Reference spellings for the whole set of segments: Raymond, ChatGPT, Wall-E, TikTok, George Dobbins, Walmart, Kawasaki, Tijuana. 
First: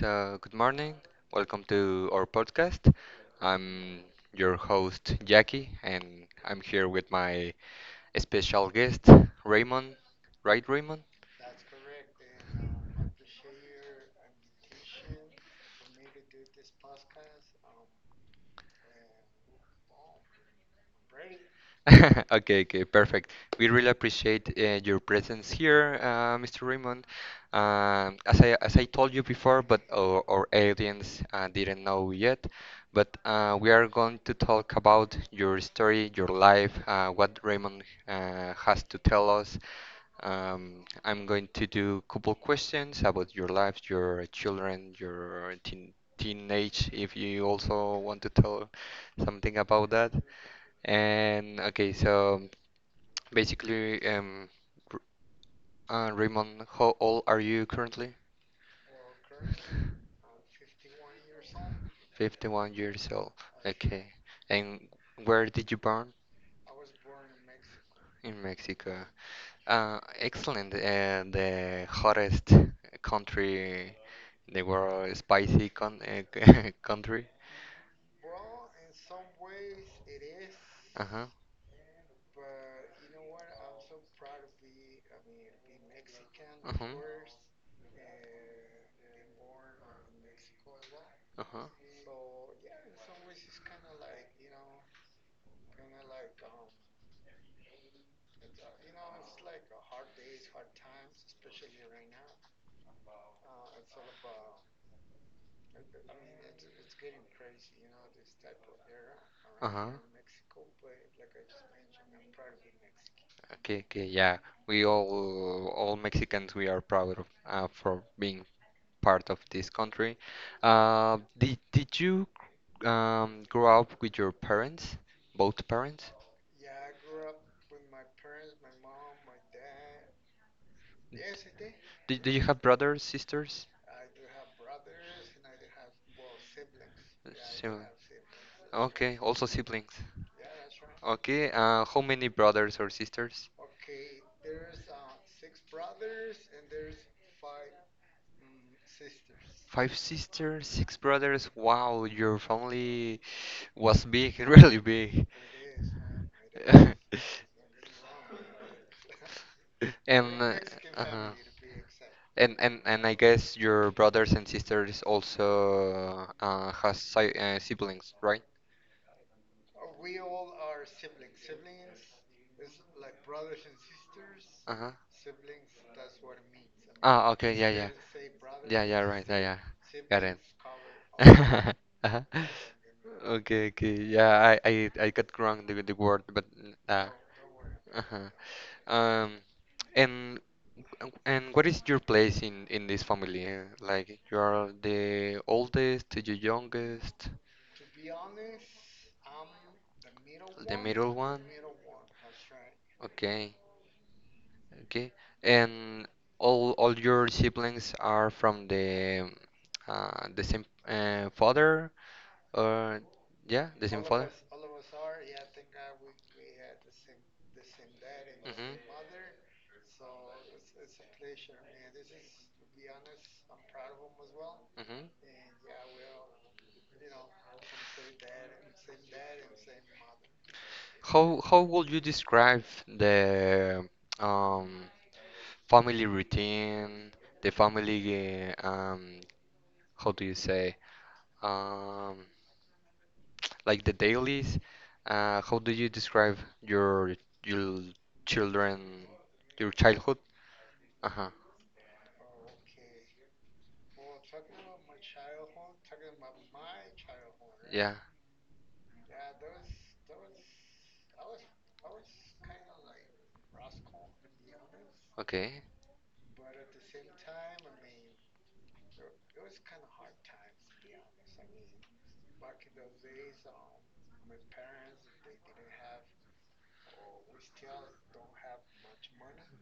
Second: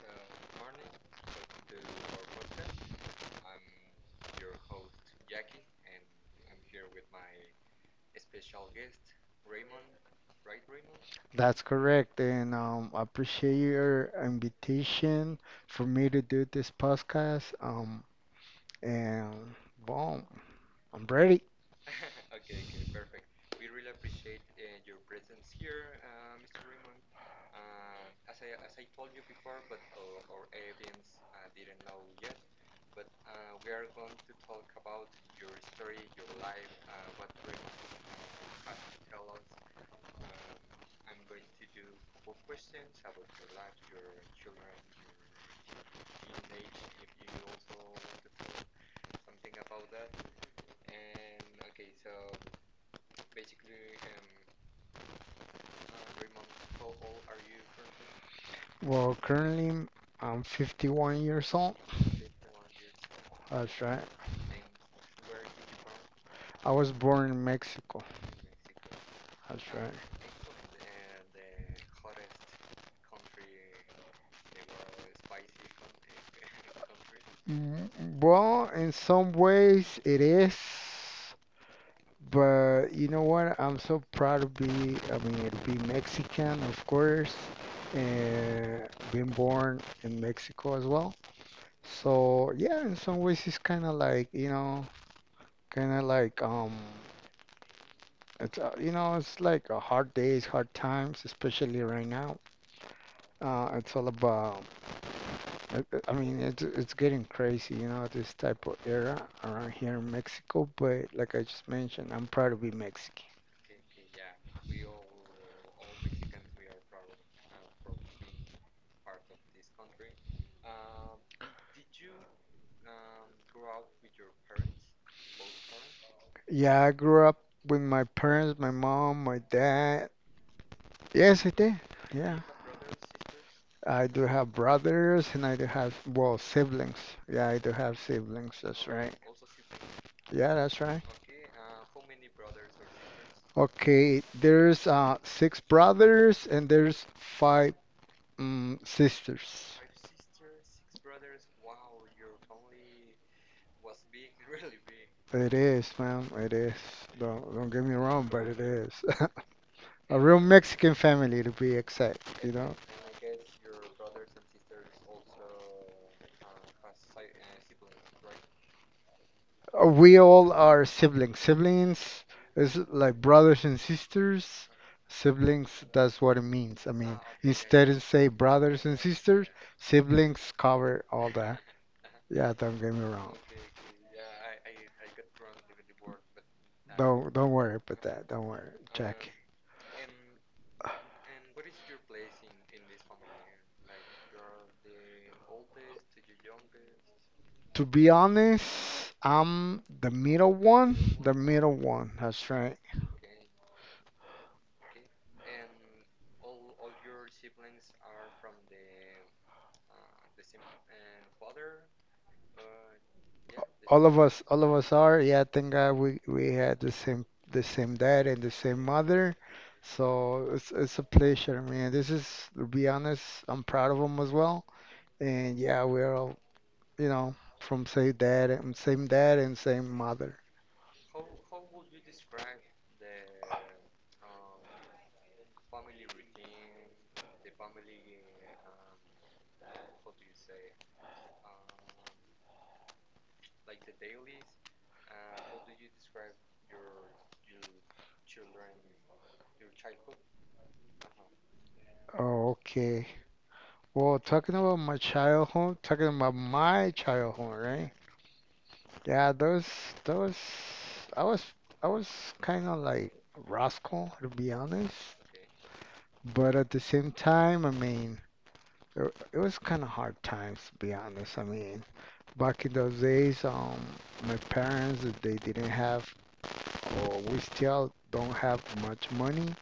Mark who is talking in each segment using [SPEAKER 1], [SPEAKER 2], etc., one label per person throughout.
[SPEAKER 1] So, good morning. Welcome to our podcast. I'm your host, Jackie, and I'm here with my special guest, Raymond. Right, Raymond?
[SPEAKER 2] That's correct, and I appreciate your invitation for me to do this podcast. And Boom, I'm ready.
[SPEAKER 1] Okay, okay, perfect. We really appreciate your presence here, Mr. Raymond. As I told you before, but our audience didn't know yet, but we are going to talk about your story, your life, what Raymond has to tell us. I'm going to do a couple questions about your life, your children, your teenage, if you also want to tell something about that. And okay, so basically, R- Raymond, how old are you currently?
[SPEAKER 2] Well, currently I'm 51 years old.
[SPEAKER 1] 51 years old.
[SPEAKER 2] That's right.
[SPEAKER 1] Okay. And where did you born?
[SPEAKER 2] I was born in Mexico.
[SPEAKER 1] In Mexico.
[SPEAKER 2] That's right.
[SPEAKER 1] Excellent. The hottest country in the world, spicy con country.
[SPEAKER 2] Mm, well, in some ways it is,
[SPEAKER 1] Uh-huh.
[SPEAKER 2] but you know what? I'm so proud to be, I mean, to be Mexican, of
[SPEAKER 1] Uh-huh.
[SPEAKER 2] course, and being born in Mexico as well.
[SPEAKER 1] Uh-huh.
[SPEAKER 2] So yeah, in some ways it's kind of like, you know, kind of like it's you know, it's like a hard days, hard times, especially right now. Uh, it's all about I mean, it's getting crazy, you know, this type of era around
[SPEAKER 1] Uh-huh.
[SPEAKER 2] here in Mexico, but like I just mentioned, I'm proud to be Mexican.
[SPEAKER 1] Okay, okay, yeah. We all Mexicans, we are proud of for being part of this country. Did you grow up with your parents, both parents?
[SPEAKER 2] Yeah, I grew up with my parents, my mom, my dad. Yes, I did.
[SPEAKER 1] Do
[SPEAKER 2] Yeah.
[SPEAKER 1] you have brothers, sisters?
[SPEAKER 2] I do have brothers and I do have, well, siblings. Yeah, I do
[SPEAKER 1] Sibling-
[SPEAKER 2] have siblings. That's right.
[SPEAKER 1] Okay, also siblings.
[SPEAKER 2] Yeah, that's right.
[SPEAKER 1] Okay, how many brothers or sisters?
[SPEAKER 2] Okay, there's six brothers and there's five sisters.
[SPEAKER 1] Five sisters, six brothers. Wow, your family was big, really big.
[SPEAKER 2] It is, ma'am. It is. Don't get me wrong, but it is. A real
[SPEAKER 1] And
[SPEAKER 2] Mexican
[SPEAKER 1] uh-huh.
[SPEAKER 2] family to be exact, you
[SPEAKER 1] And,
[SPEAKER 2] know.
[SPEAKER 1] and and I guess your brothers and sisters also has si siblings, right?
[SPEAKER 2] We all are siblings. Siblings is like brothers and sisters.
[SPEAKER 1] Uh-huh.
[SPEAKER 2] Siblings, that's what it means. I mean,
[SPEAKER 1] Ah, okay, yeah, yeah.
[SPEAKER 2] instead of say
[SPEAKER 1] Yeah,
[SPEAKER 2] brothers and
[SPEAKER 1] yeah, right, yeah,
[SPEAKER 2] sisters,
[SPEAKER 1] yeah. Got it.
[SPEAKER 2] siblings cover all that.
[SPEAKER 1] Uh-huh.
[SPEAKER 2] Yeah, don't get me wrong.
[SPEAKER 1] Okay, okay. Yeah, I got wrong the word, but uh,
[SPEAKER 2] Don't worry about that.
[SPEAKER 1] uh-huh.
[SPEAKER 2] Don't worry. Check.
[SPEAKER 1] Um, and and what is your place in this family? Like you are the oldest, the youngest,
[SPEAKER 2] To be honest, I'm the middle
[SPEAKER 1] the
[SPEAKER 2] one.
[SPEAKER 1] middle
[SPEAKER 2] The
[SPEAKER 1] one?
[SPEAKER 2] middle one. That's right.
[SPEAKER 1] Okay, okay. And all your siblings are from the same father or yeah, the same
[SPEAKER 2] All of
[SPEAKER 1] father?
[SPEAKER 2] us, all of us are. Yeah, thank God we had the same dad and the
[SPEAKER 1] Mm-hmm.
[SPEAKER 2] same mother. So it's a pleasure, man. This is, to be honest, I'm proud of them as well.
[SPEAKER 1] Mm-hmm.
[SPEAKER 2] And yeah, we're all, you know, from same dad and same dad and same mother.
[SPEAKER 1] How would you describe the um, family routine, the family how do you say um, like the dailies? How do you describe your children, your childhood? Uh-huh.
[SPEAKER 2] Okay. Well, talking about my childhood, right?
[SPEAKER 1] Yeah.
[SPEAKER 2] Yeah, those I was I was kind of like rascal to be honest.
[SPEAKER 1] Okay.
[SPEAKER 2] But at the same time, I mean, it was kind of hard times, to be honest. I mean, back in those days, my parents, they didn't have, or we still don't have much money.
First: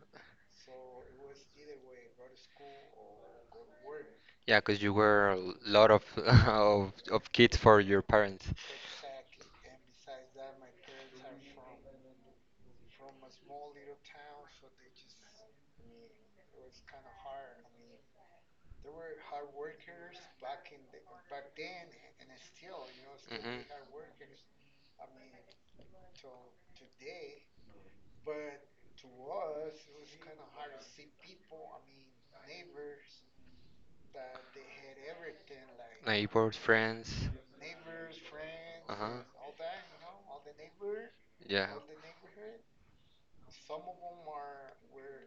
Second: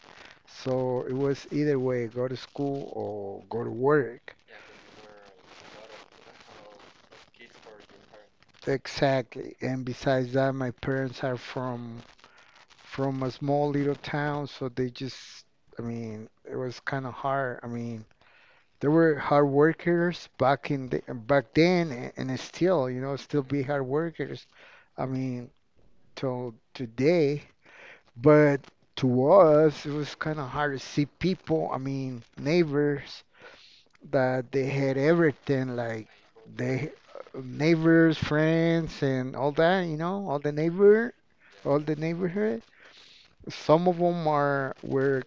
[SPEAKER 2] So it was either way, go to school or go to work.
[SPEAKER 1] Yeah, 'cause you were a lot of of kids for your parents.
[SPEAKER 2] Exactly. And besides that, my parents are from a small little town, so they just, I mean, it was kind of hard. I mean, they were hard workers back in back then, and still, you know, still be
[SPEAKER 1] Hmm.
[SPEAKER 2] hard workers. I mean, till today. But to us, it was kind of hard to see people. I mean, neighbors that they had everything, like
[SPEAKER 1] Neighbors,
[SPEAKER 2] they
[SPEAKER 1] friends.
[SPEAKER 2] neighbors, friends, and all that. You know, all the neighbor,
[SPEAKER 1] Yeah.
[SPEAKER 2] all the neighborhood. Some of them are were,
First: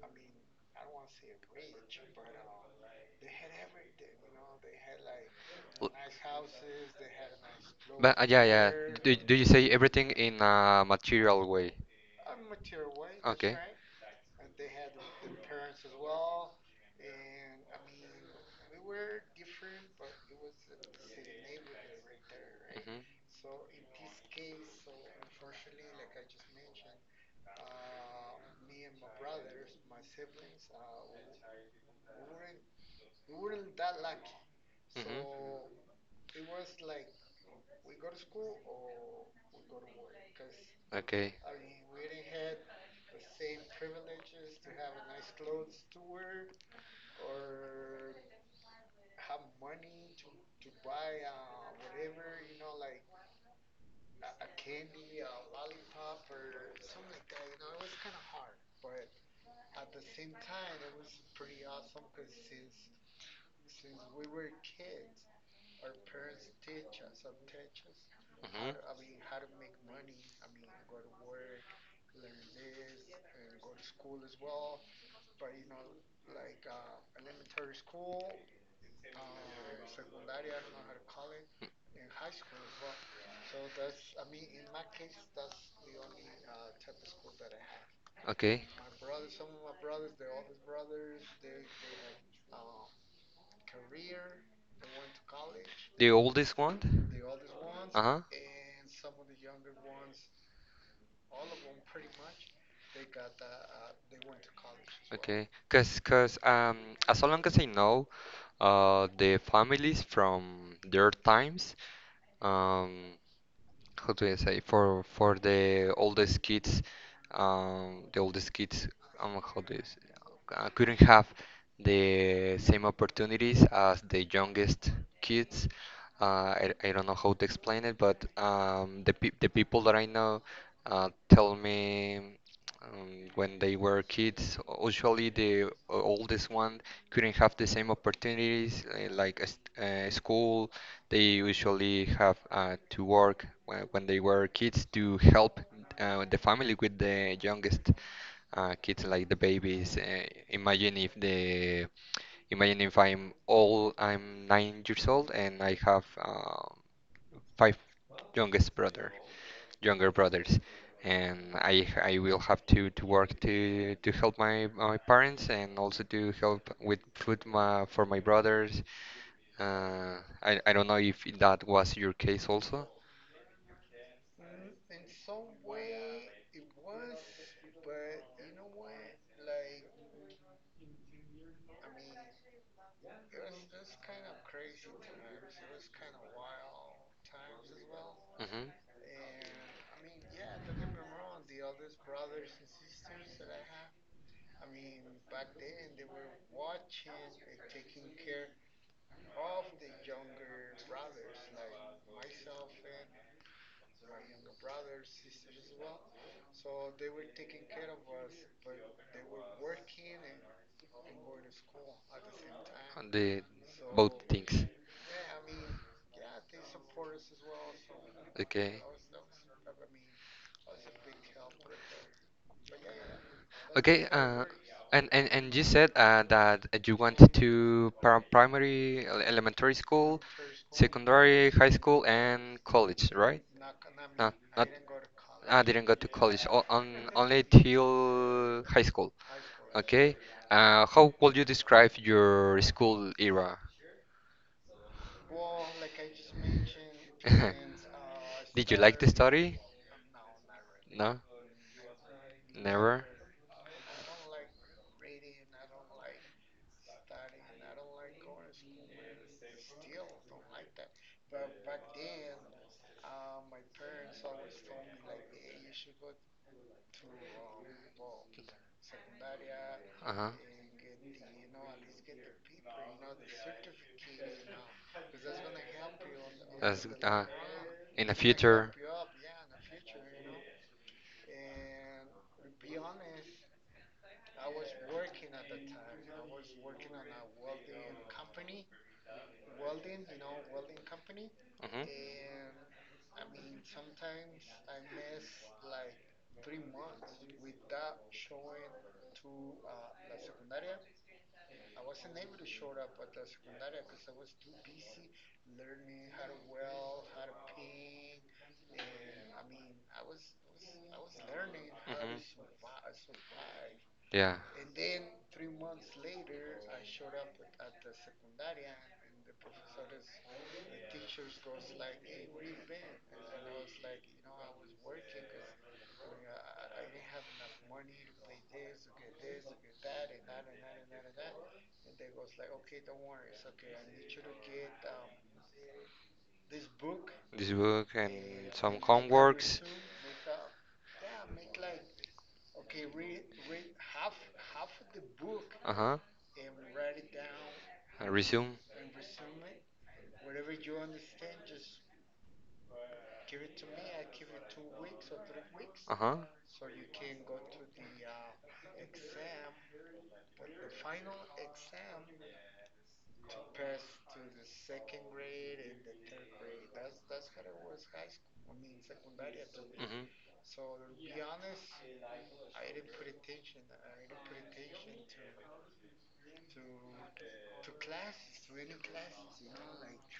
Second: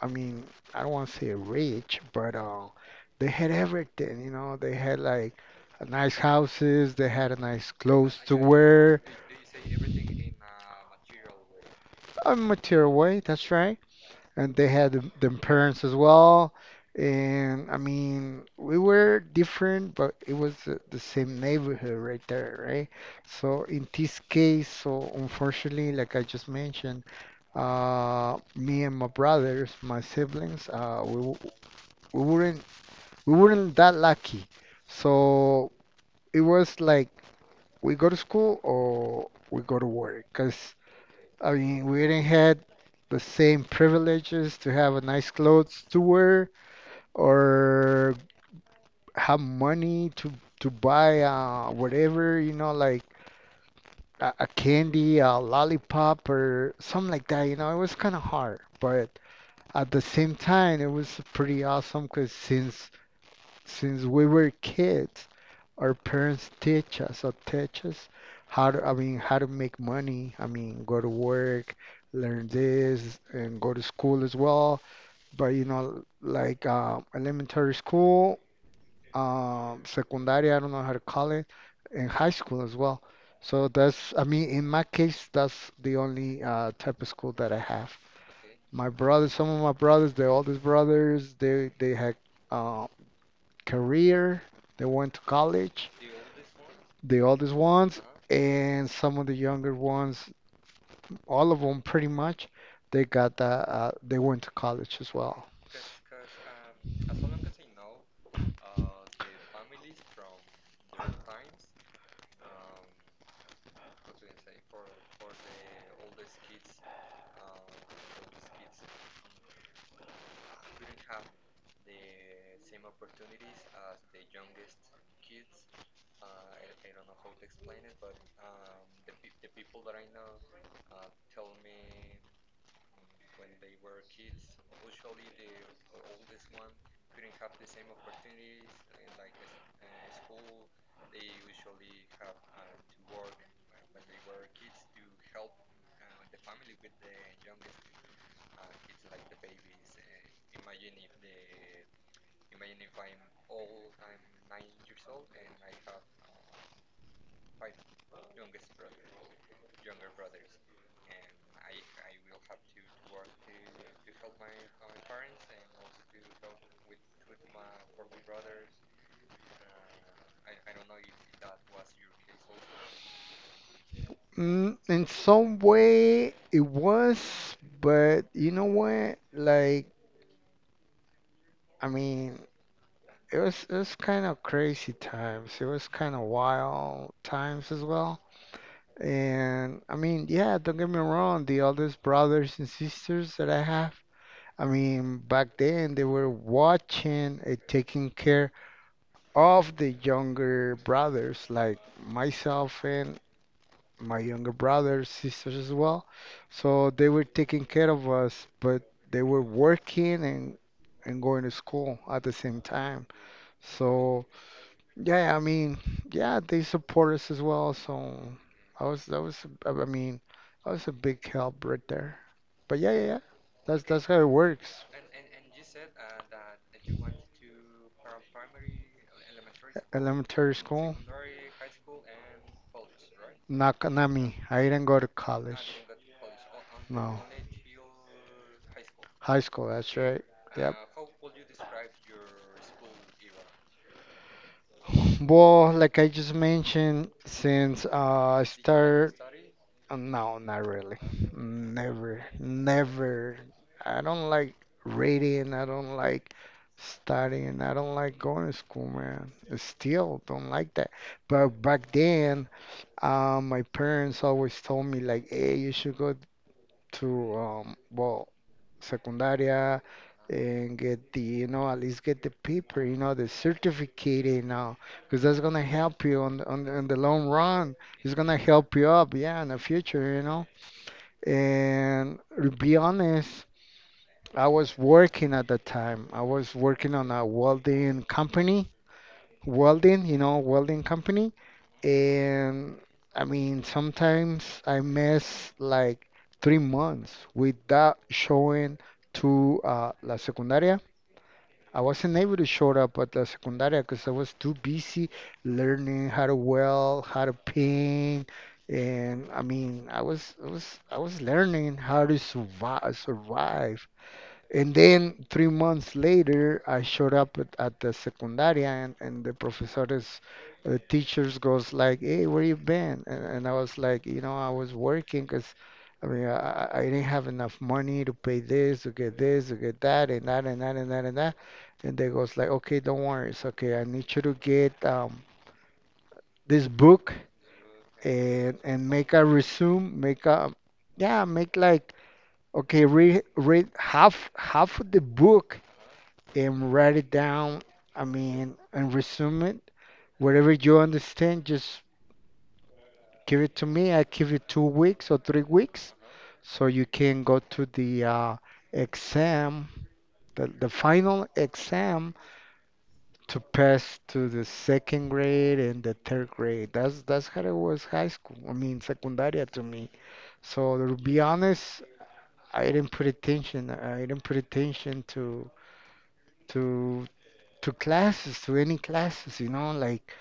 [SPEAKER 2] I mean, I don't want to say rich, but they had everything. You know, they had like nice houses, they had a nice clothes to wear,
[SPEAKER 1] Do you say everything in a material way?
[SPEAKER 2] a material way. That's right. And they had them parents as well. And I mean, we were different, but it was the same neighborhood right there, right?
[SPEAKER 1] Mhm.
[SPEAKER 2] So in this case, so unfortunately, like I just mentioned. Me and my brothers, my siblings, we weren't we weren't that lucky. So it was like we go to school or we go to work. Cause
[SPEAKER 1] Okay.
[SPEAKER 2] I
[SPEAKER 1] Hard,
[SPEAKER 2] mean we didn't had the same privileges to have a nice clothes to wear or have money to buy whatever you know like a candy, a lollipop or something like that. You know it was kind of hard, but. At the same time, it was pretty awesome because since we were kids, our parents teach us how to, I mean, how to make money. I mean, go to
[SPEAKER 1] work.
[SPEAKER 2] work, learn this, and go to school as well. But you know, like elementary school, secondary, I don't know how to call it, and high school as well. So that's, I mean, in my case, that's the only type of school that I have.
[SPEAKER 1] Okay.
[SPEAKER 2] My brothers, some of my brothers, the oldest brothers, they had uh, career. They went to college.
[SPEAKER 1] The oldest one?
[SPEAKER 2] The
[SPEAKER 1] The.
[SPEAKER 2] oldest ones
[SPEAKER 1] Uh-huh.
[SPEAKER 2] and some of the younger ones, all of them pretty much, they got the, they went to college as well.
[SPEAKER 1] Okay, cause as long as I know, the families from their times, um, how do I say for the oldest kids, the oldest kids, how do you say, couldn't have the same opportunities as the youngest kids. I don't know how to explain it, but the people that I know tell me when they were kids, usually the oldest one couldn't have the same opportunities like a school they usually have to work when they were kids to help the family with the youngest kids, like the babies. Imagine if I'm old, I'm 9 years old, and I have five youngest brother, younger brothers, and I will have to work to help my parents and also to help with food ma for my brothers. I don't know if that was your case also.
[SPEAKER 2] Mm, in some way, it was, but you know what? Like, I mean, it was kind of crazy times. It was kind of wild times as well.
[SPEAKER 1] Hmm.
[SPEAKER 2] And I mean, yeah, don't get me wrong, the oldest brothers and sisters that I have, I mean, back then they were watching and taking care of the younger brothers, like myself and my younger brothers, sisters as well. So they were taking care of us, but they were working and going to school at the same time.
[SPEAKER 1] The both
[SPEAKER 2] So.
[SPEAKER 1] things, yeah.
[SPEAKER 2] Yeah, I mean, yeah, they support us as well, so
[SPEAKER 1] Okay.
[SPEAKER 2] I was that was I mean, that was a big help right there. But yeah, yeah, yeah.
[SPEAKER 1] That's
[SPEAKER 2] That's
[SPEAKER 1] okay, how
[SPEAKER 2] how it
[SPEAKER 1] works.
[SPEAKER 2] works.
[SPEAKER 1] And you said that you went to primary, elementary school,
[SPEAKER 2] Elementary school.
[SPEAKER 1] secondary, high school, and college, right?
[SPEAKER 2] Not not
[SPEAKER 1] No,
[SPEAKER 2] me. I
[SPEAKER 1] not,
[SPEAKER 2] didn't go to
[SPEAKER 1] I
[SPEAKER 2] college.
[SPEAKER 1] didn't go to college, o on,
[SPEAKER 2] No.
[SPEAKER 1] only till high school.
[SPEAKER 2] High school, that's
[SPEAKER 1] Okay.
[SPEAKER 2] right. Yep.
[SPEAKER 1] How would you describe your school era?
[SPEAKER 2] Well, like I just mentioned, I
[SPEAKER 1] Did you like the
[SPEAKER 2] started,
[SPEAKER 1] study?
[SPEAKER 2] no, not really.
[SPEAKER 1] No,
[SPEAKER 2] Never,
[SPEAKER 1] never.
[SPEAKER 2] never. I don't like reading. I don't like studying. I don't like going to school, man. I still don't like that. But back then, my parents always told me like, hey, you should go to well, secundaria
[SPEAKER 1] Uh-huh.
[SPEAKER 2] and get the, you know, at least get the paper, you know, the certificate, you know, because that's gonna help you on
[SPEAKER 1] That's,
[SPEAKER 2] on the long run.
[SPEAKER 1] in the
[SPEAKER 2] It's gonna
[SPEAKER 1] future.
[SPEAKER 2] help you up, yeah, in the future, you know. And to be honest, I was working at the time. I was working on a welding company, welding, you know, welding company.
[SPEAKER 1] Mhm.
[SPEAKER 2] And I mean, sometimes I mess like 3 months without showing to La Secundaria. I wasn't able to show up at La Secundaria because I was too busy learning how to weld, how to paint, and I mean, I was learning how to
[SPEAKER 1] Mhm.
[SPEAKER 2] survive, survive.
[SPEAKER 1] Yeah,
[SPEAKER 2] And then 3 months later, I showed up at the secundaria, and the professores, teachers goes like, "Hey, where you been?" And I was like, "You know, I was working because, I mean, I didn't have enough money to pay this, to get that, and that, and that, and that, and that." And they goes like, "Okay, don't worry, it's okay. I need you to get this book
[SPEAKER 1] this book and
[SPEAKER 2] and
[SPEAKER 1] some
[SPEAKER 2] make a
[SPEAKER 1] homeworks.
[SPEAKER 2] resume, make a yeah, make like okay, read half of the book."
[SPEAKER 1] Uh huh.
[SPEAKER 2] And write it down. I mean,
[SPEAKER 1] Resume.
[SPEAKER 2] and resume it. Whatever you understand, just give it to me. I give you 2 weeks or 3 weeks
[SPEAKER 1] Uh huh.
[SPEAKER 2] so you can go to the exam, the final exam to pass to the second grade and the third grade. That's how it was high school. I mean, secundaria to me.
[SPEAKER 1] Mm-hmm.
[SPEAKER 2] So to be honest, I didn't put attention. I didn't put attention to to classes, to any classes, you know, like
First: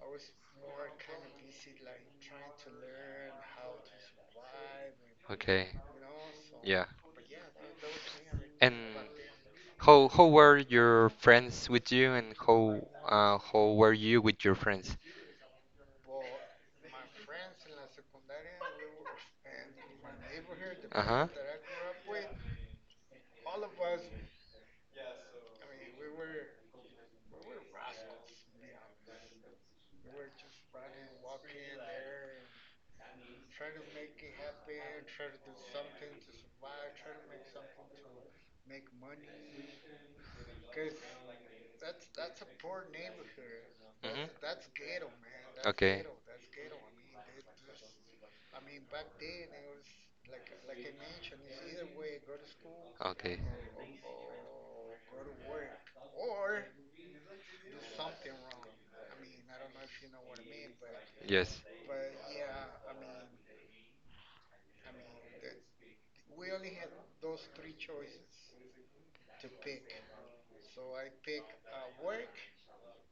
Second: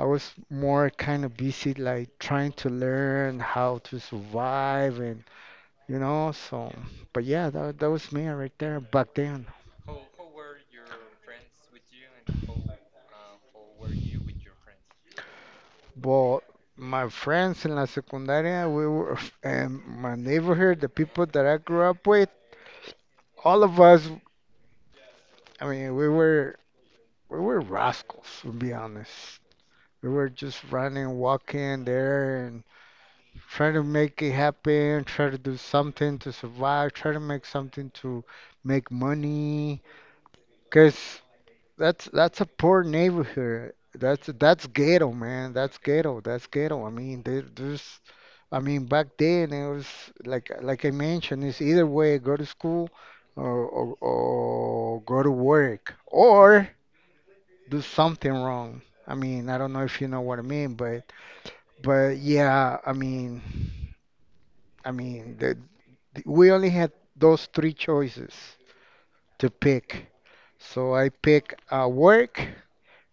[SPEAKER 2] I was more kind of busy like trying to learn how to survive and
[SPEAKER 1] Okay.
[SPEAKER 2] you know, so
[SPEAKER 1] Yeah.
[SPEAKER 2] but yeah, that was me right
[SPEAKER 1] And
[SPEAKER 2] there back then.
[SPEAKER 1] how were your friends with you, and how were you with your friends?
[SPEAKER 2] But my friends in la secundaria, we were and my neighborhood, the
[SPEAKER 1] Uh
[SPEAKER 2] people
[SPEAKER 1] huh.
[SPEAKER 2] that I grew up with, all of us, I mean, we were rascals, to be honest. We were just running, walking there, try to make it happen, try to do something to survive, try to make something to make money. Cause that's a poor neighborhood.
[SPEAKER 1] Mm-hmm.
[SPEAKER 2] That's ghetto, man. That's
[SPEAKER 1] Okay.
[SPEAKER 2] ghetto. That's ghetto. I mean, there's, I mean, back then it was like I mentioned, it's either way, go to school
[SPEAKER 1] Okay.
[SPEAKER 2] or go to work or do something wrong. I mean, I don't know if you know what I mean,
[SPEAKER 1] Yes.
[SPEAKER 2] but yeah, I mean. I mean, we only had those three choices to pick. So I picked work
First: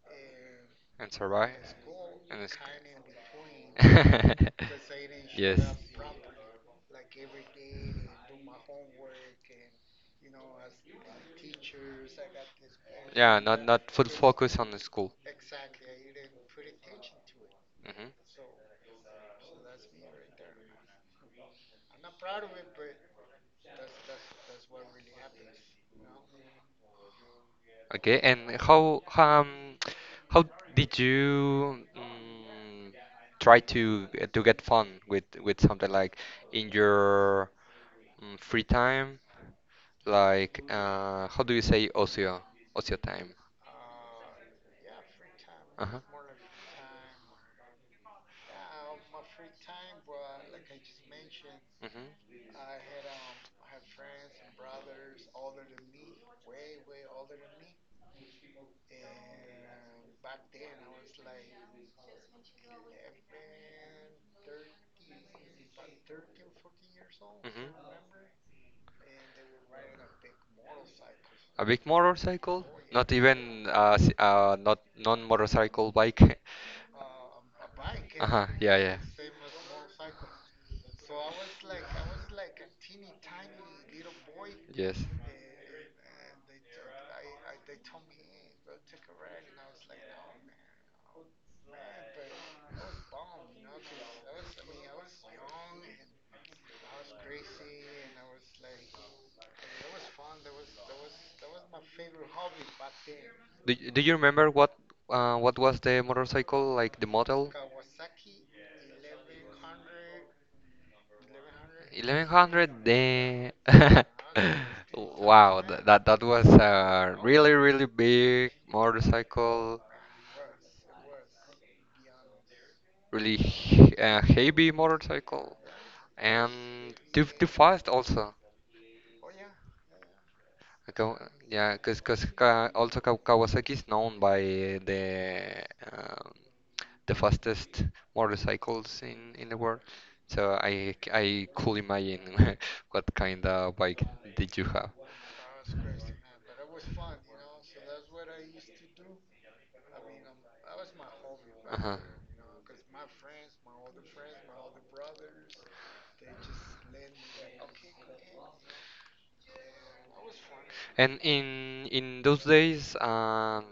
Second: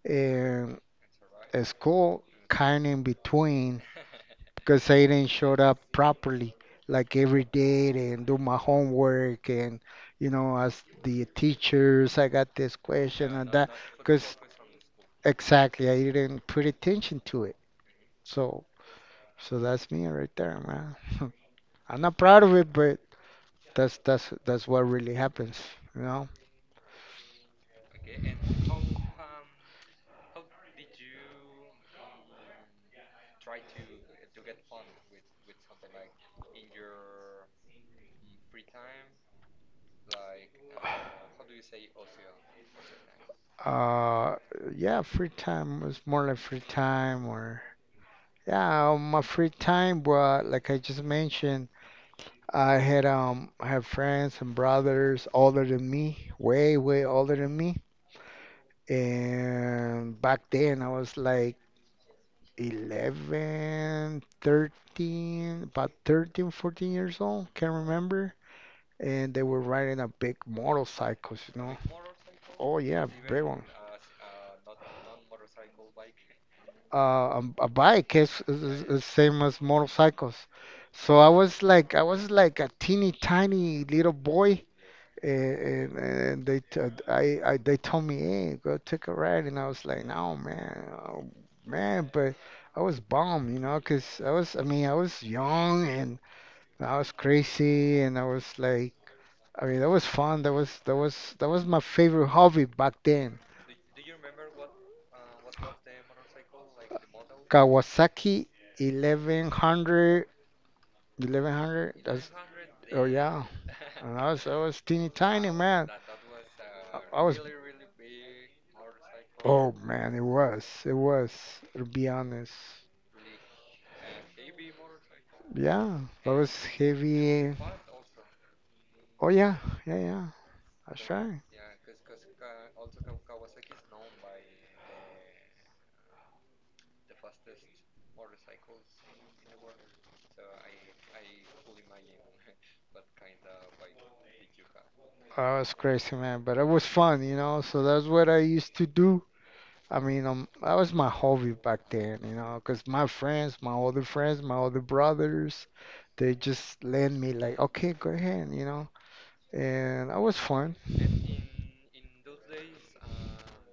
[SPEAKER 2] and
[SPEAKER 1] And
[SPEAKER 2] a
[SPEAKER 1] survive.
[SPEAKER 2] school
[SPEAKER 1] And it's.
[SPEAKER 2] kind in between
[SPEAKER 1] Because,
[SPEAKER 2] because I didn't show
[SPEAKER 1] yes.
[SPEAKER 2] up properly like every day and do my homework and you know as the teachers I got this question
[SPEAKER 1] Yeah,
[SPEAKER 2] and
[SPEAKER 1] not
[SPEAKER 2] that
[SPEAKER 1] not full
[SPEAKER 2] because
[SPEAKER 1] focus on the school.
[SPEAKER 2] exactly I didn't put attention to it
[SPEAKER 1] Hmm.
[SPEAKER 2] so so that's me right there man I'm not proud of it but That's that's what really happens, you know.
[SPEAKER 1] Okay. And how did you try to get fun with something like in your mm, free time, like how do you say ocio? Ocio time.
[SPEAKER 2] Uh, yeah, free time
[SPEAKER 1] Uh-huh.
[SPEAKER 2] is more like free time, or yeah, my free time, but like I just mentioned,
[SPEAKER 1] Mhm.
[SPEAKER 2] I have friends and brothers older than me, way older than me, and back then I was like 11, 13, about 13, 14 years old, can't
[SPEAKER 1] Mhm.
[SPEAKER 2] remember, and they were riding a
[SPEAKER 1] A
[SPEAKER 2] big motorcycles, you know.
[SPEAKER 1] big motorcycle.
[SPEAKER 2] Oh yeah,
[SPEAKER 1] Not
[SPEAKER 2] big one.
[SPEAKER 1] even not non-motorcycle bike.
[SPEAKER 2] A bike
[SPEAKER 1] Uh-huh. Yeah, yeah.
[SPEAKER 2] is same as motorcycles. So I was like a teeny tiny little boy,
[SPEAKER 1] Yes.
[SPEAKER 2] and I they told me, "Hey, go take a ride," and I was like, "No, man, oh, man." But I was bummed, you know, 'cause I mean I was young and I was crazy, and I was like. I mean, that was fun. That was my favorite hobby back then.
[SPEAKER 1] Do you remember what was the motorcycle like the model?
[SPEAKER 2] Kawasaki 1100, 1100. That's
[SPEAKER 1] 1100?
[SPEAKER 2] oh yeah.
[SPEAKER 1] The
[SPEAKER 2] And I was teeny tiny,
[SPEAKER 1] Wow, that,
[SPEAKER 2] man.
[SPEAKER 1] that that was
[SPEAKER 2] I,
[SPEAKER 1] a
[SPEAKER 2] I was
[SPEAKER 1] really really big
[SPEAKER 2] oh
[SPEAKER 1] motorcycle,
[SPEAKER 2] man, it was, to be honest.
[SPEAKER 1] really heavy motorcycle,
[SPEAKER 2] Yeah, I was
[SPEAKER 1] and too
[SPEAKER 2] heavy.
[SPEAKER 1] fast also.
[SPEAKER 2] Oh yeah, yeah, yeah. That's
[SPEAKER 1] Kaw-
[SPEAKER 2] right.
[SPEAKER 1] Yeah, because Kawasaki is known by the um, the fastest motorcycles in the world. So I could imagine what kind of bike did you have.
[SPEAKER 2] I was crazy, man, but it was fun, you know. So that's what I used to do. I mean, that was my hobby back
[SPEAKER 1] Uh-huh.
[SPEAKER 2] then, you know, because my friends, my older brothers, they just lend me like, okay, go ahead, you know, and that was fun.
[SPEAKER 1] And in those days,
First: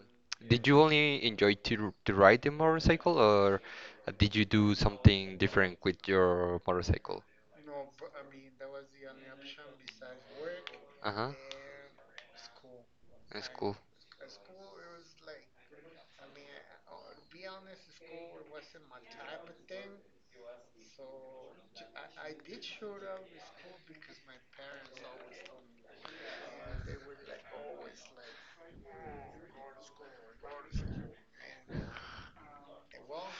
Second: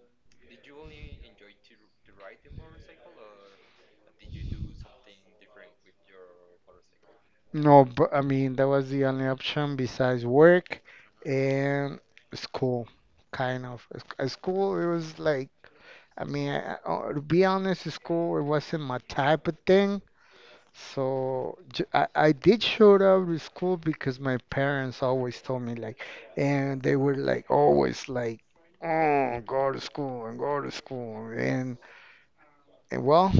[SPEAKER 1] did you only enjoy to ride the motorcycle, or did you do something different with your motorcycle?
[SPEAKER 2] No, but I mean, that was the only option besides work
[SPEAKER 1] Uh-huh.
[SPEAKER 2] and school,
[SPEAKER 1] That's
[SPEAKER 2] kind
[SPEAKER 1] cool.
[SPEAKER 2] of. At school, it was like, I mean, I, I- to be honest, at school, it wasn't my type of thing. So I did show up to school because my parents always told me like, and they were like always like, oh, go to school and go to school and well,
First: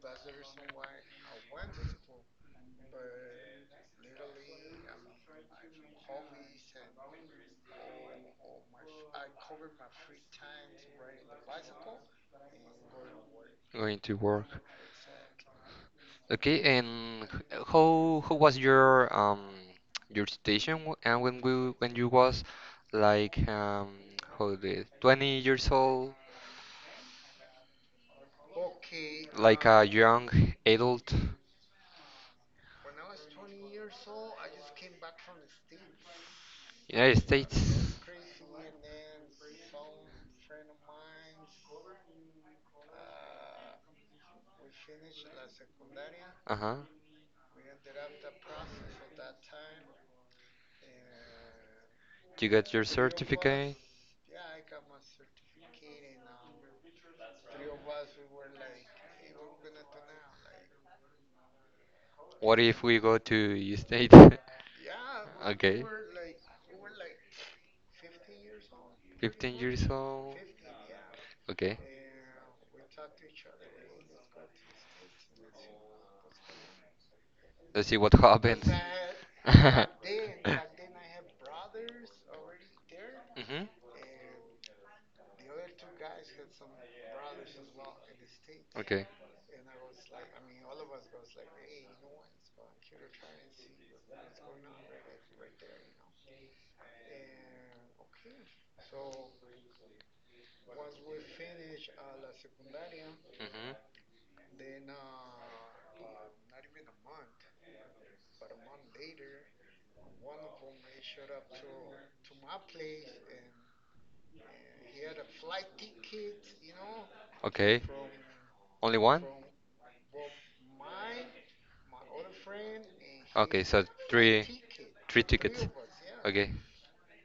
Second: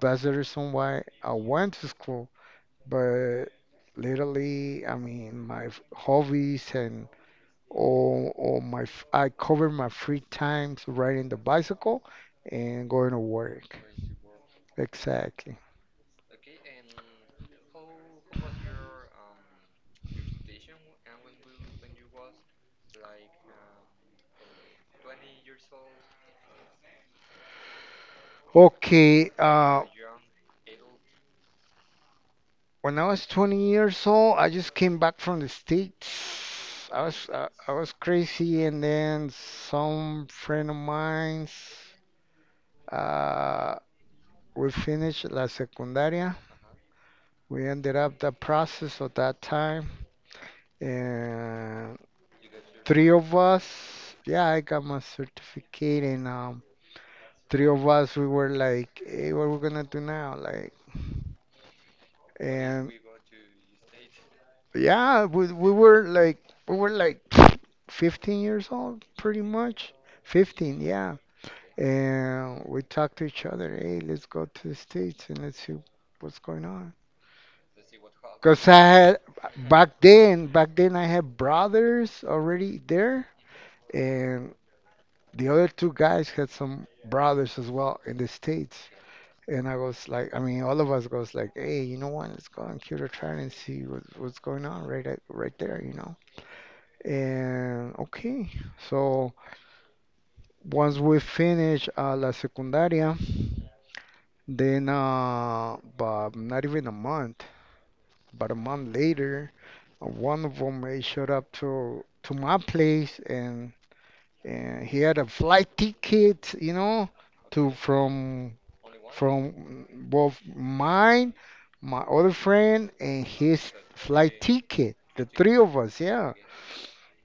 [SPEAKER 2] that's the reason why I went to school. But literally, I mean, hobbies and I cover my free times riding the bicycle and going to work.
[SPEAKER 1] Going to work.
[SPEAKER 2] Exactly.
[SPEAKER 1] Okay, and how was your situation w- and when we when you was like how the 20 years old,
[SPEAKER 2] Okay.
[SPEAKER 1] like a young adult.
[SPEAKER 2] When I was 20 years old, I just came back from the States.
[SPEAKER 1] United
[SPEAKER 2] I
[SPEAKER 1] States.
[SPEAKER 2] was crazy, and then some friend of mine's uh, we finished la secundaria.
[SPEAKER 1] Uh-huh.
[SPEAKER 2] We ended up the process at that time, and
[SPEAKER 1] You got your
[SPEAKER 2] three of
[SPEAKER 1] certificate.
[SPEAKER 2] us. Yeah, I got my certificate, and three of us we were like, "Hey, what are we gonna do now? Like,"
[SPEAKER 1] What if
[SPEAKER 2] and
[SPEAKER 1] we go to state? Yeah.
[SPEAKER 2] yeah, we
[SPEAKER 1] Okay.
[SPEAKER 2] were like we were like 15 years old, pretty
[SPEAKER 1] 15 years
[SPEAKER 2] much.
[SPEAKER 1] old?
[SPEAKER 2] 15, yeah.
[SPEAKER 1] Okay.
[SPEAKER 2] And we talked to each other, hey, let's go to the States and let's see what's going on.
[SPEAKER 1] Let's see what happens.
[SPEAKER 2] Because I had
[SPEAKER 1] Hmm.
[SPEAKER 2] back then I had brothers already there, and the other two guys had some brothers as well in the States.
[SPEAKER 1] Okay.
[SPEAKER 2] And I was like, I mean, all of us goes like, hey, you know what? Let's go on computer try and see what's going on right there, you know. And okay, so once we finish la secundaria,
[SPEAKER 1] Hmm.
[SPEAKER 2] then but not even a month, but a month later, one of them showed up to my place and he had a flight ticket, you know, to
[SPEAKER 1] Okay. Only one?
[SPEAKER 2] from both mine, my other friend, and
[SPEAKER 1] Okay,
[SPEAKER 2] his
[SPEAKER 1] so three
[SPEAKER 2] flight ticket.
[SPEAKER 1] three
[SPEAKER 2] The three
[SPEAKER 1] tickets.
[SPEAKER 2] of us, yeah.
[SPEAKER 1] Okay.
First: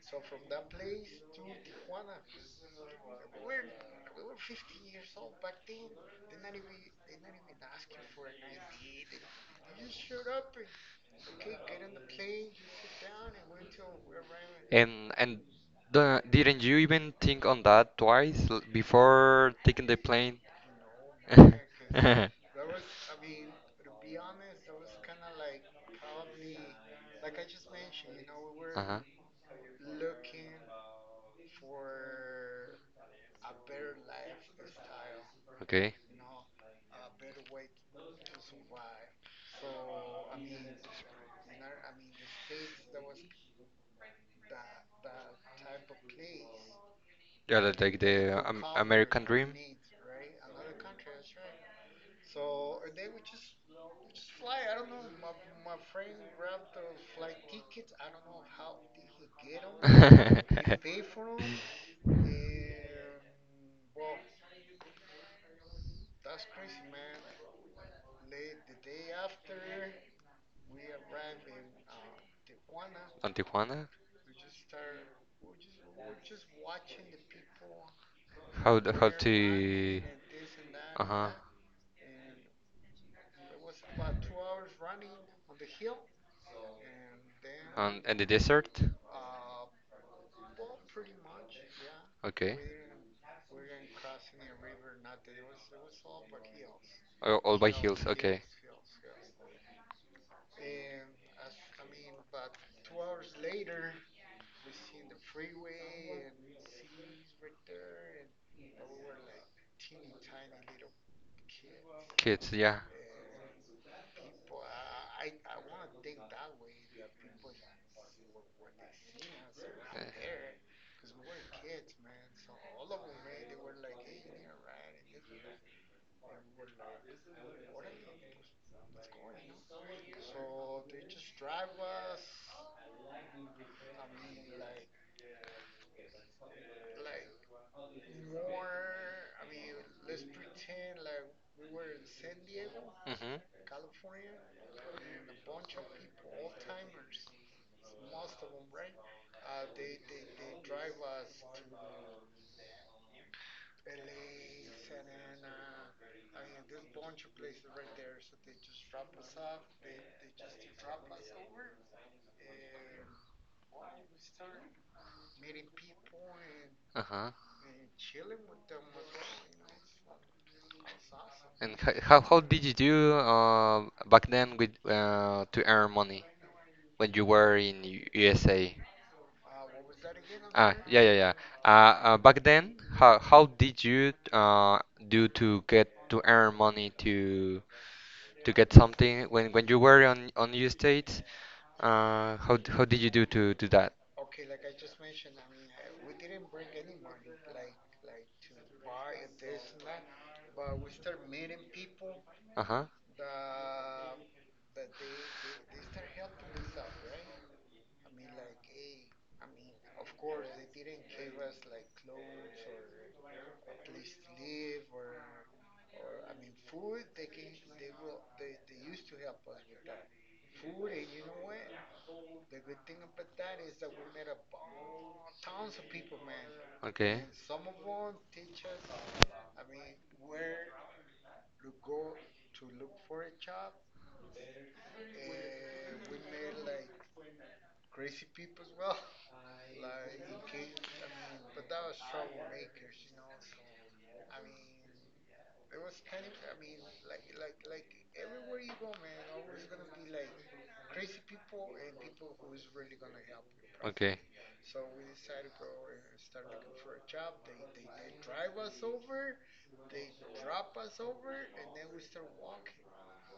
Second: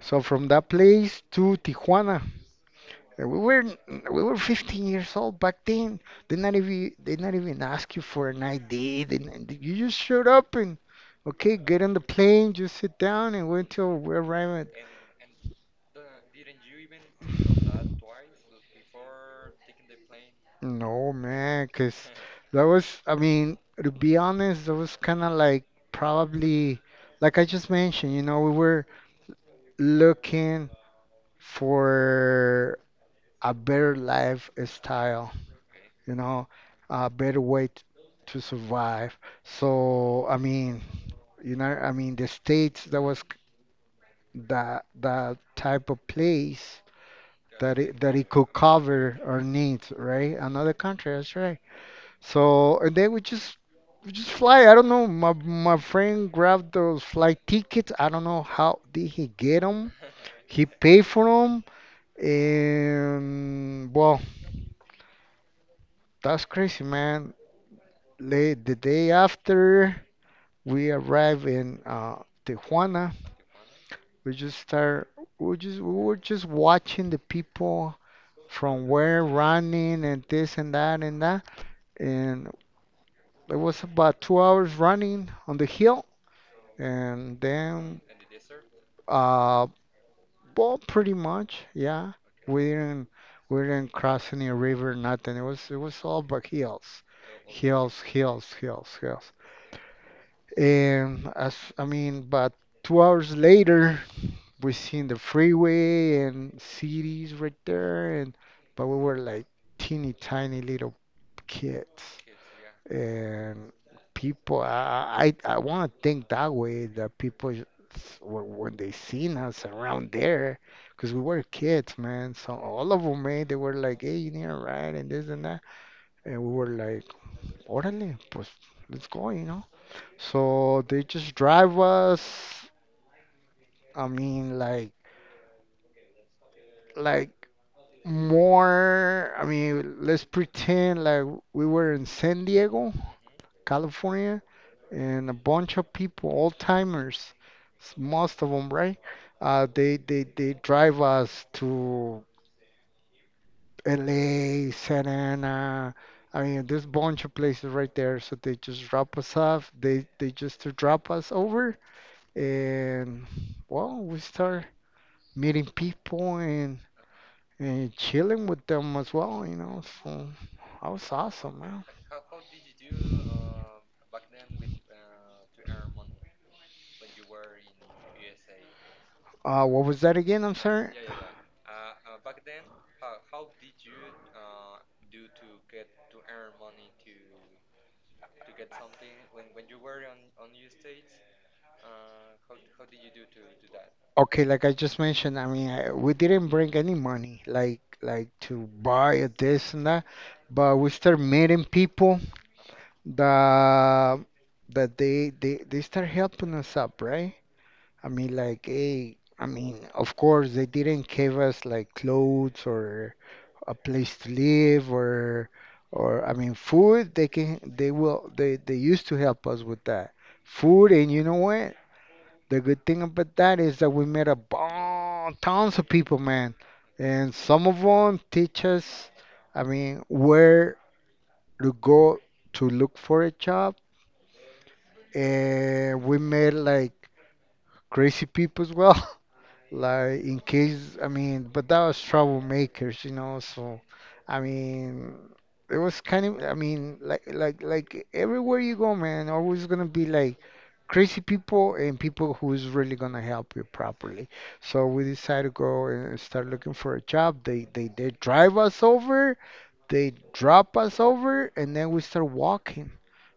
[SPEAKER 2] So from that place to Tijuana, and we were 15 years old back then. They not even ask you for an ID. They, not- You just showed up and okay, get on the plane, just sit down, and wait till we arrive.
[SPEAKER 1] And the, didn't you even think on that twice before taking the plane?
[SPEAKER 2] No, man, because that was, I mean, to be honest, that was kind of like probably, like I just mentioned, you know, we were
[SPEAKER 1] Uh-huh.
[SPEAKER 2] looking for a better lifestyle,
[SPEAKER 1] Okay.
[SPEAKER 2] you know, a better way to survive. So, I mean, you know, I mean, the States, that type of place
[SPEAKER 1] Yeah,
[SPEAKER 2] that
[SPEAKER 1] like
[SPEAKER 2] it that it
[SPEAKER 1] the
[SPEAKER 2] could cover
[SPEAKER 1] American
[SPEAKER 2] our
[SPEAKER 1] Dream.
[SPEAKER 2] needs, right? Another country, that's right. So and then we just fly. I don't know. My friend grabbed those flight tickets. I don't know how did he get them. He paid for them, and well, that's crazy, man. Late the day after we arrived in Tijuana,
[SPEAKER 1] On Tijuana?
[SPEAKER 2] we just start. We were just watching the people
[SPEAKER 1] How
[SPEAKER 2] from
[SPEAKER 1] the, how
[SPEAKER 2] where
[SPEAKER 1] to.
[SPEAKER 2] running and this and that and
[SPEAKER 1] Uh-huh.
[SPEAKER 2] that. And it was about two hours running on the hill, and
[SPEAKER 1] And,
[SPEAKER 2] then
[SPEAKER 1] and the desert?
[SPEAKER 2] uh, well, pretty much, yeah.
[SPEAKER 1] Okay.
[SPEAKER 2] We didn't we didn't cross any river, nothing. It was all but hills,
[SPEAKER 1] All by
[SPEAKER 2] hills,
[SPEAKER 1] hills. Okay.
[SPEAKER 2] hills, hills, hills. And as I mean, but two hours later, we seen the freeway and cities right there, and but we were like teeny tiny little kids.
[SPEAKER 1] Kids, yeah.
[SPEAKER 2] And people I want to think that way that when they seen us
[SPEAKER 1] Uh.
[SPEAKER 2] around there because we were kids, man, so all of them, man, they were like, hey, you need a ride and this and that, and we were like orale pues, let's go, you know. So they just drive us, I mean, like more, I mean, let's pretend like we were in San Diego,
[SPEAKER 1] Mm-hmm.
[SPEAKER 2] California, and a bunch of people, old timers, most of them, right? They drive us to LA, Santa Ana. I mean, there's a bunch of places right there. So they just drop us off. They just to drop us over, and well, we start meeting people
[SPEAKER 1] Uh-huh.
[SPEAKER 2] and chilling with them as well, you know. So that was awesome,
[SPEAKER 1] And
[SPEAKER 2] man.
[SPEAKER 1] how did you do back then with to earn money when you were in USA?
[SPEAKER 2] What was that again? I'm
[SPEAKER 1] Ah,
[SPEAKER 2] sorry.
[SPEAKER 1] yeah, yeah, yeah. Back then, how did you do to get to earn money to get something when you were on U.S. States? How did you do to do that?
[SPEAKER 2] Okay, like I just mentioned, I mean, we didn't bring any money, like to buy a this and that, but we start meeting people
[SPEAKER 1] Uh-huh.
[SPEAKER 2] that they start helping us up, right? I mean, like, hey, I mean, of course they didn't give us like clothes or a place to live or I mean, food. They can they will they used to help us with that food, and you know what? The good thing about that is that we met a bon tons of people, man.
[SPEAKER 1] Okay.
[SPEAKER 2] And some of them teach us, I mean, where to go to look for a job. And we met like crazy people as well. Like in case I mean, but that was troublemakers, you know. So I mean, it was kind of I mean, like like everywhere you go, man, always gonna be like crazy people and people who's really gonna help you
[SPEAKER 1] Okay.
[SPEAKER 2] properly. So we decided to go and start looking for a job. They drive us over, they drop us over, and then we start walking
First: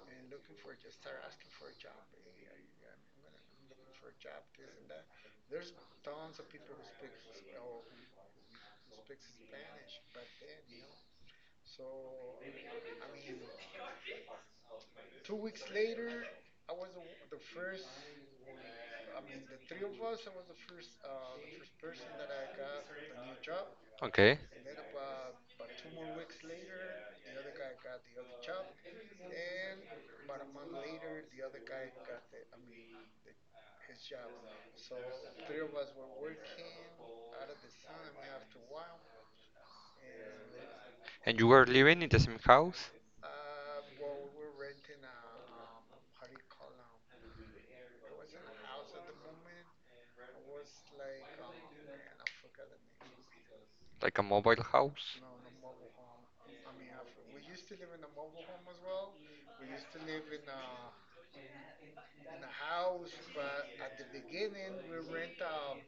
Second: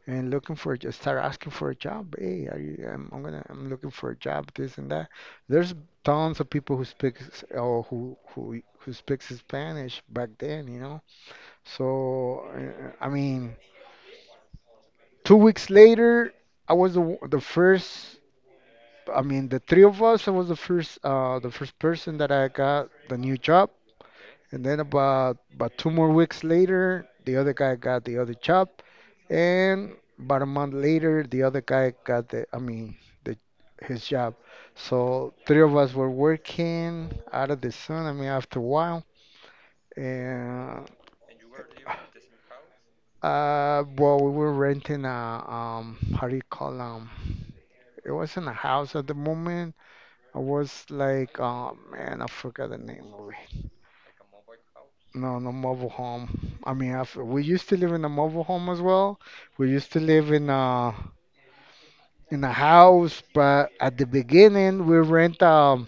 [SPEAKER 2] and looking for a start asking for a job, hey, are you, I'm gonna, I'm looking for a job, this and that. There's tons of people who speaks or who speaks Spanish back then, you know. So I mean, two weeks later I was the, w- the first I mean the three of us I was the first person that I got the new job,
[SPEAKER 1] Okay.
[SPEAKER 2] and then about two more weeks later the other guy got the other job. And about a month later, the other guy got the, I mean, the his job. So three of us were working out of the sun. I mean, after a while, and
[SPEAKER 1] And you were living in the same house?
[SPEAKER 2] well, we were renting a how do you call it wasn't a house at the moment. I was like, oh man, I forgot the name of it.
[SPEAKER 1] Like a mobile house?
[SPEAKER 2] No, no mobile home. I mean, after, we used to live in a mobile home as well. We used to live in a house, but at the beginning we rent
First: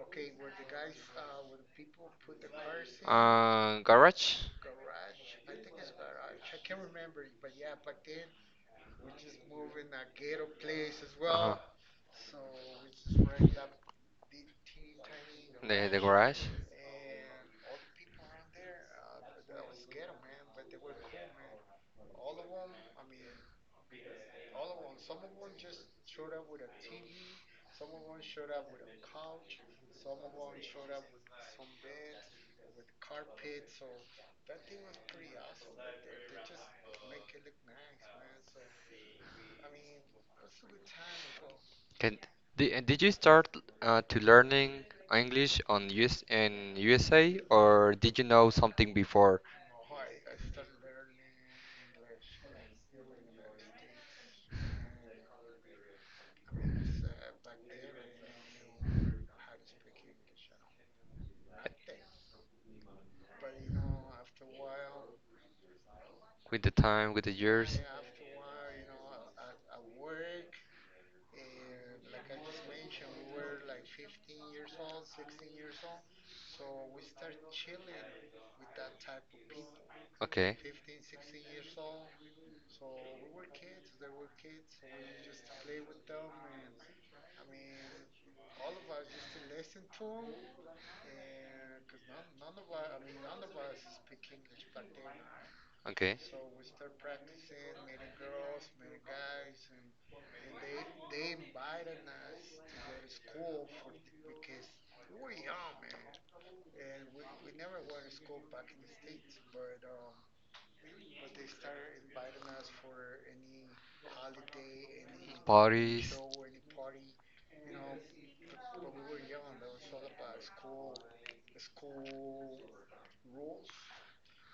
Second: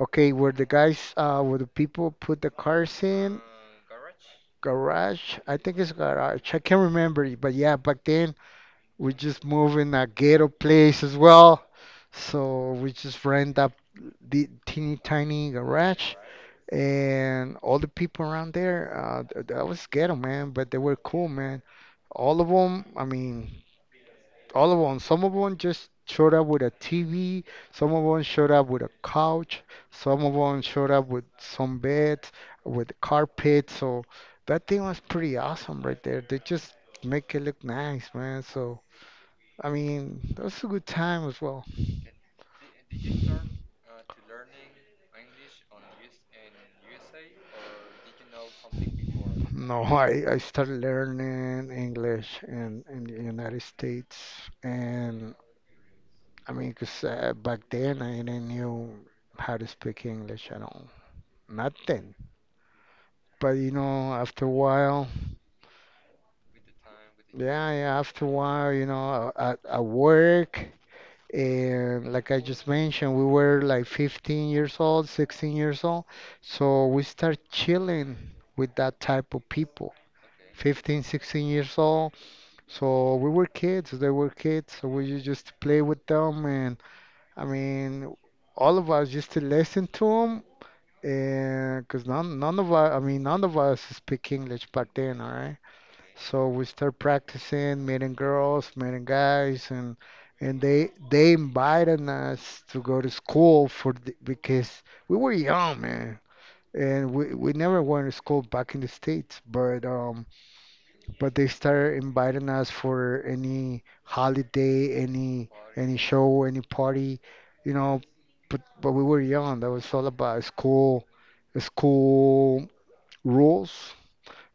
[SPEAKER 2] okay where the guys where the people put the cars in
[SPEAKER 1] Garage?
[SPEAKER 2] garage. I think it's garage. I can't remember it, but yeah, back then we just move in a ghetto place as
[SPEAKER 1] Uh-huh.
[SPEAKER 2] well, so we just rent up the teeny tiny
[SPEAKER 1] The
[SPEAKER 2] garage.
[SPEAKER 1] garage?
[SPEAKER 2] And all the people around there, that was ghetto, man, but they were cool, man. All of them, I mean, all of them. Some of them just showed up with a TV. Some of them showed up with a couch. Some of them showed up with some beds, with carpet. So that thing was pretty awesome right there. They just make it look nice, man. So I mean, that was a good time as well.
[SPEAKER 1] Can and did you start to learning English on US in USA, or did you know something before
[SPEAKER 2] No, I started learning English in the United States, and I mean, 'cause back then I didn't knew how to speak English at all. Nothing, but you know, after a while,
[SPEAKER 1] with the time, with the
[SPEAKER 2] yeah,
[SPEAKER 1] years?
[SPEAKER 2] yeah, after a while, you know, at work, and like I just mentioned, we were like 15 years old, 16 years old, so we start chilling with that type of people.
[SPEAKER 1] Okay,
[SPEAKER 2] 15, 16 years old. So we were kids, they were kids, so we used just to play with them. And I mean, all of us used to listen to them, and because none of us, I mean, none of us speak English back then, all right?
[SPEAKER 1] okay.
[SPEAKER 2] So we start practicing, meeting girls, meeting guys, and they invited us to go to school for because we were young, man, and we never went to school back in the States, but but they started inviting us for any holiday, any
[SPEAKER 1] Parties.
[SPEAKER 2] show, any party, you know, but we were young. That was all about school, school rules,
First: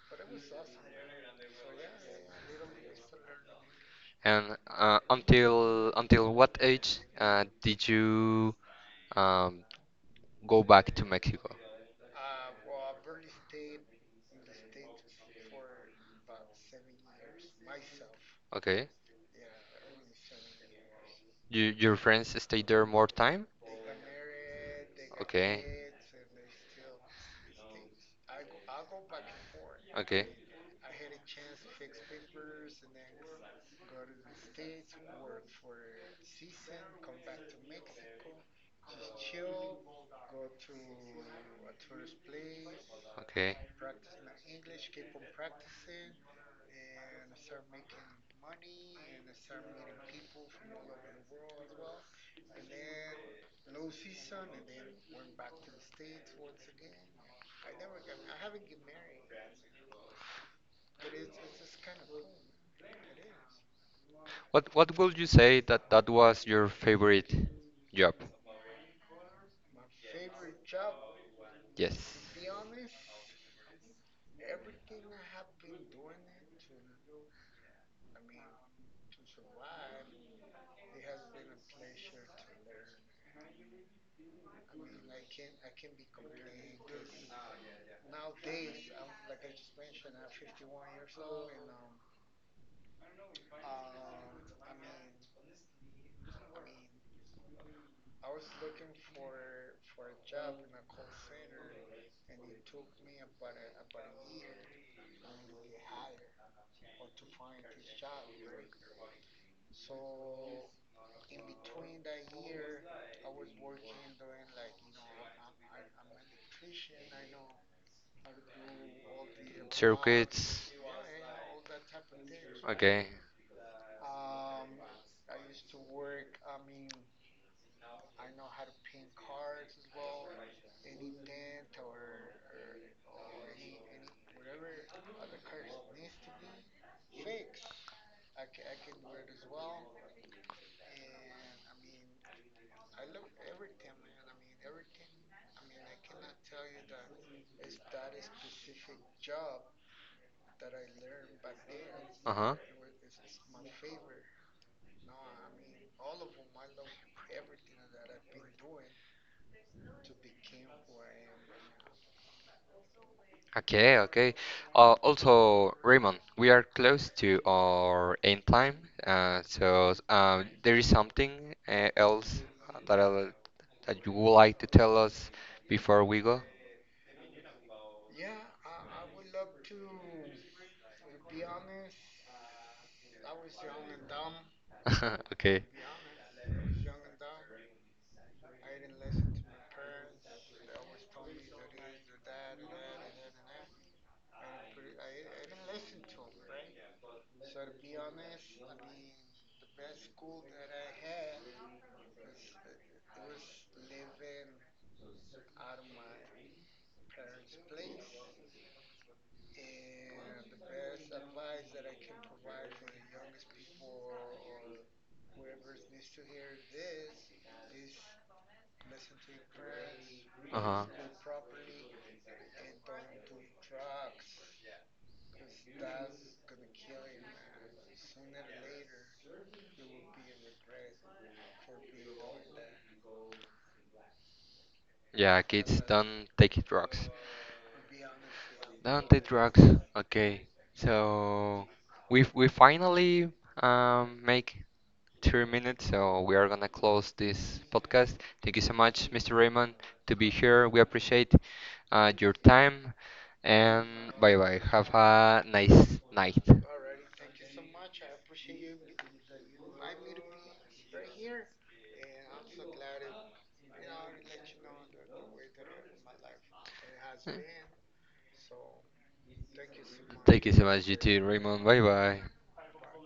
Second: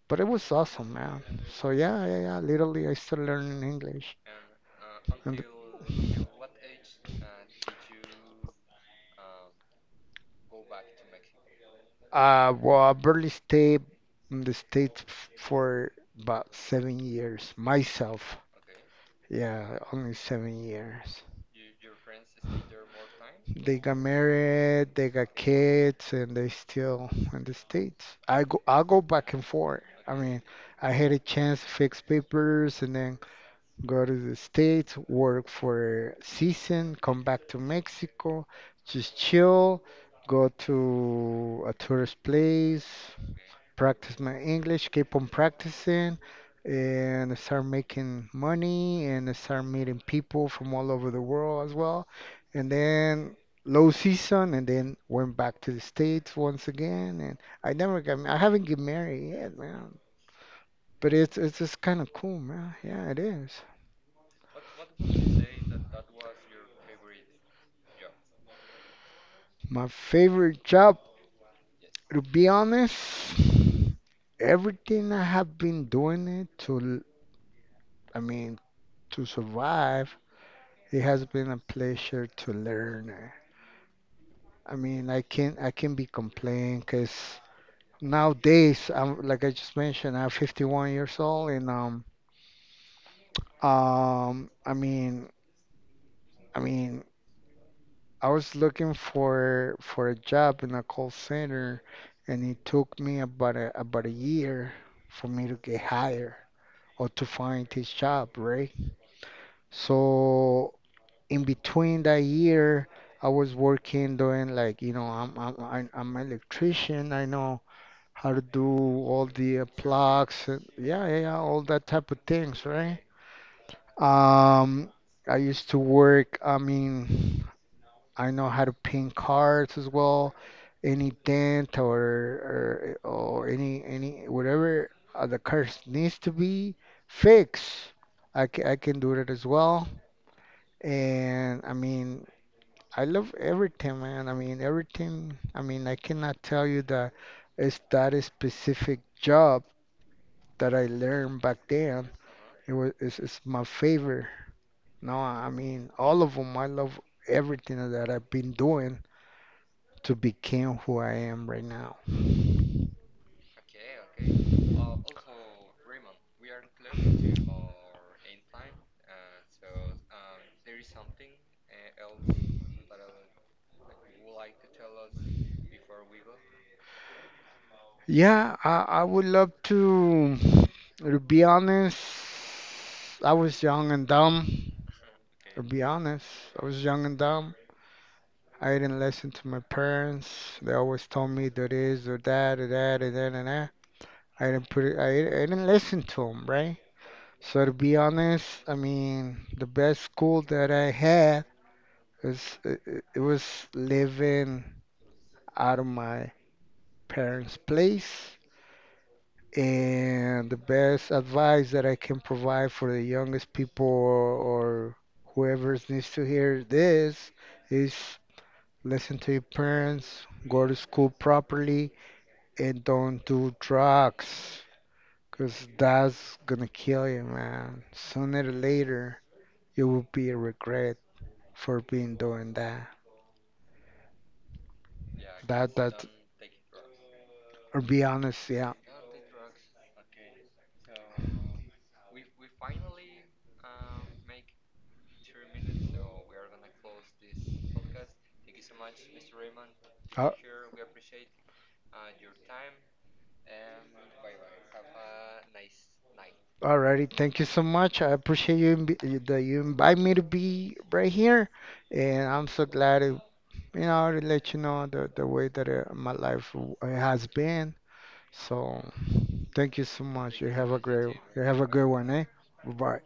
[SPEAKER 2] but it was awesome, man. So yeah, yeah, yeah. Literally, I started learning English.
[SPEAKER 1] And
[SPEAKER 2] And
[SPEAKER 1] until what age did you um, go back to Mexico?
[SPEAKER 2] well, I barely stayed in the States for about 7 years myself.
[SPEAKER 1] Okay.
[SPEAKER 2] Yeah, only 7 years.
[SPEAKER 1] You, your friends stayed there more time?
[SPEAKER 2] They got married, they got
[SPEAKER 1] Okay.
[SPEAKER 2] kids, and they still in the States. I go back and forth. I
[SPEAKER 1] Okay.
[SPEAKER 2] mean, I had a chance to fix papers, and then go to the States, work for a season, come back to Mexico, just chill, go to a tourist place,
[SPEAKER 1] Okay.
[SPEAKER 2] practice my English, keep on practicing, and start making money and start meeting people from all over the world as well. And then low season, and then went back to the States once again. And I never got, I haven't get married yet, man. But it's just kind of cool, man. Yeah, it is.
[SPEAKER 1] What would you say that that was your favorite job?
[SPEAKER 2] My favorite job,
[SPEAKER 1] Yes.
[SPEAKER 2] to be honest, everything I have been doing it to, I mean, to survive, it has been a pleasure to learn. I mean, I can not be complaining because nowadays I'm like I just mentioned, I'm 51 years old, and um I mean I mean I was looking for a job in a call center, and it took me about a year for me to get hired, or to find his job, right? So in between that year, I was working doing like, you know, I'm an electrician. I know how to do all the plugs and
[SPEAKER 1] Circuits.
[SPEAKER 2] yeah, yeah, yeah, all that type of things, right?
[SPEAKER 1] Okay.
[SPEAKER 2] Um, I used to work, I mean. I know how to paint cars as well. Any dent or any whatever the car needs to be fixed, I can do that as well. And I mean, I love everything, man. I mean, everything. I mean, I cannot tell you that it's that a specific job that I learned back then.
[SPEAKER 1] Uh-huh.
[SPEAKER 2] It's my favorite. No, I mean all of them. I love everything that I've been doing, to become who I am right now.
[SPEAKER 1] Okay, okay. Also, Raymond, we are close to our end time, so there is something else that I'll, that you would like to tell us before we go?
[SPEAKER 2] Yeah, I would love to be honest. I was young and dumb. To
[SPEAKER 1] Okay.
[SPEAKER 2] be honest, I was young and dumb. I didn't listen to my parents. They always told me do this, do that, do that, do that, and that. I didn't put it, I didn't listen to them, right? So to be honest, I mean, the best school that I had was it, it it was living out of my parents' place. And the best advice that I can provide for the youngest people, or whoever needs to hear this is listen to your parents, go to
[SPEAKER 1] Uh-huh.
[SPEAKER 2] school properly, and don't do drugs. Because that's gonna kill you, man. Sooner or later, you will be a regret for being doing that.
[SPEAKER 1] Yeah,
[SPEAKER 2] That,
[SPEAKER 1] kids
[SPEAKER 2] that,
[SPEAKER 1] don't take drugs.
[SPEAKER 2] or be honest, yeah.
[SPEAKER 1] Don't take drugs. Okay. So we finally make 3 minutes, so we are gonna close this podcast. Thank you so much, Mr. Raymond, to be
[SPEAKER 2] Uh,
[SPEAKER 1] here. We appreciate your time, and bye bye. Have a nice night.
[SPEAKER 2] Alrighty, thank you so much. I appreciate that you invite me to be right here, and I'm so glad to, you know, to let you know the way that my life has been. So, thank you so much.
[SPEAKER 1] Thank you so much, you too,
[SPEAKER 2] You have
[SPEAKER 1] Raymond.
[SPEAKER 2] a
[SPEAKER 1] Bye
[SPEAKER 2] good one,
[SPEAKER 1] bye.
[SPEAKER 2] eh? Bye.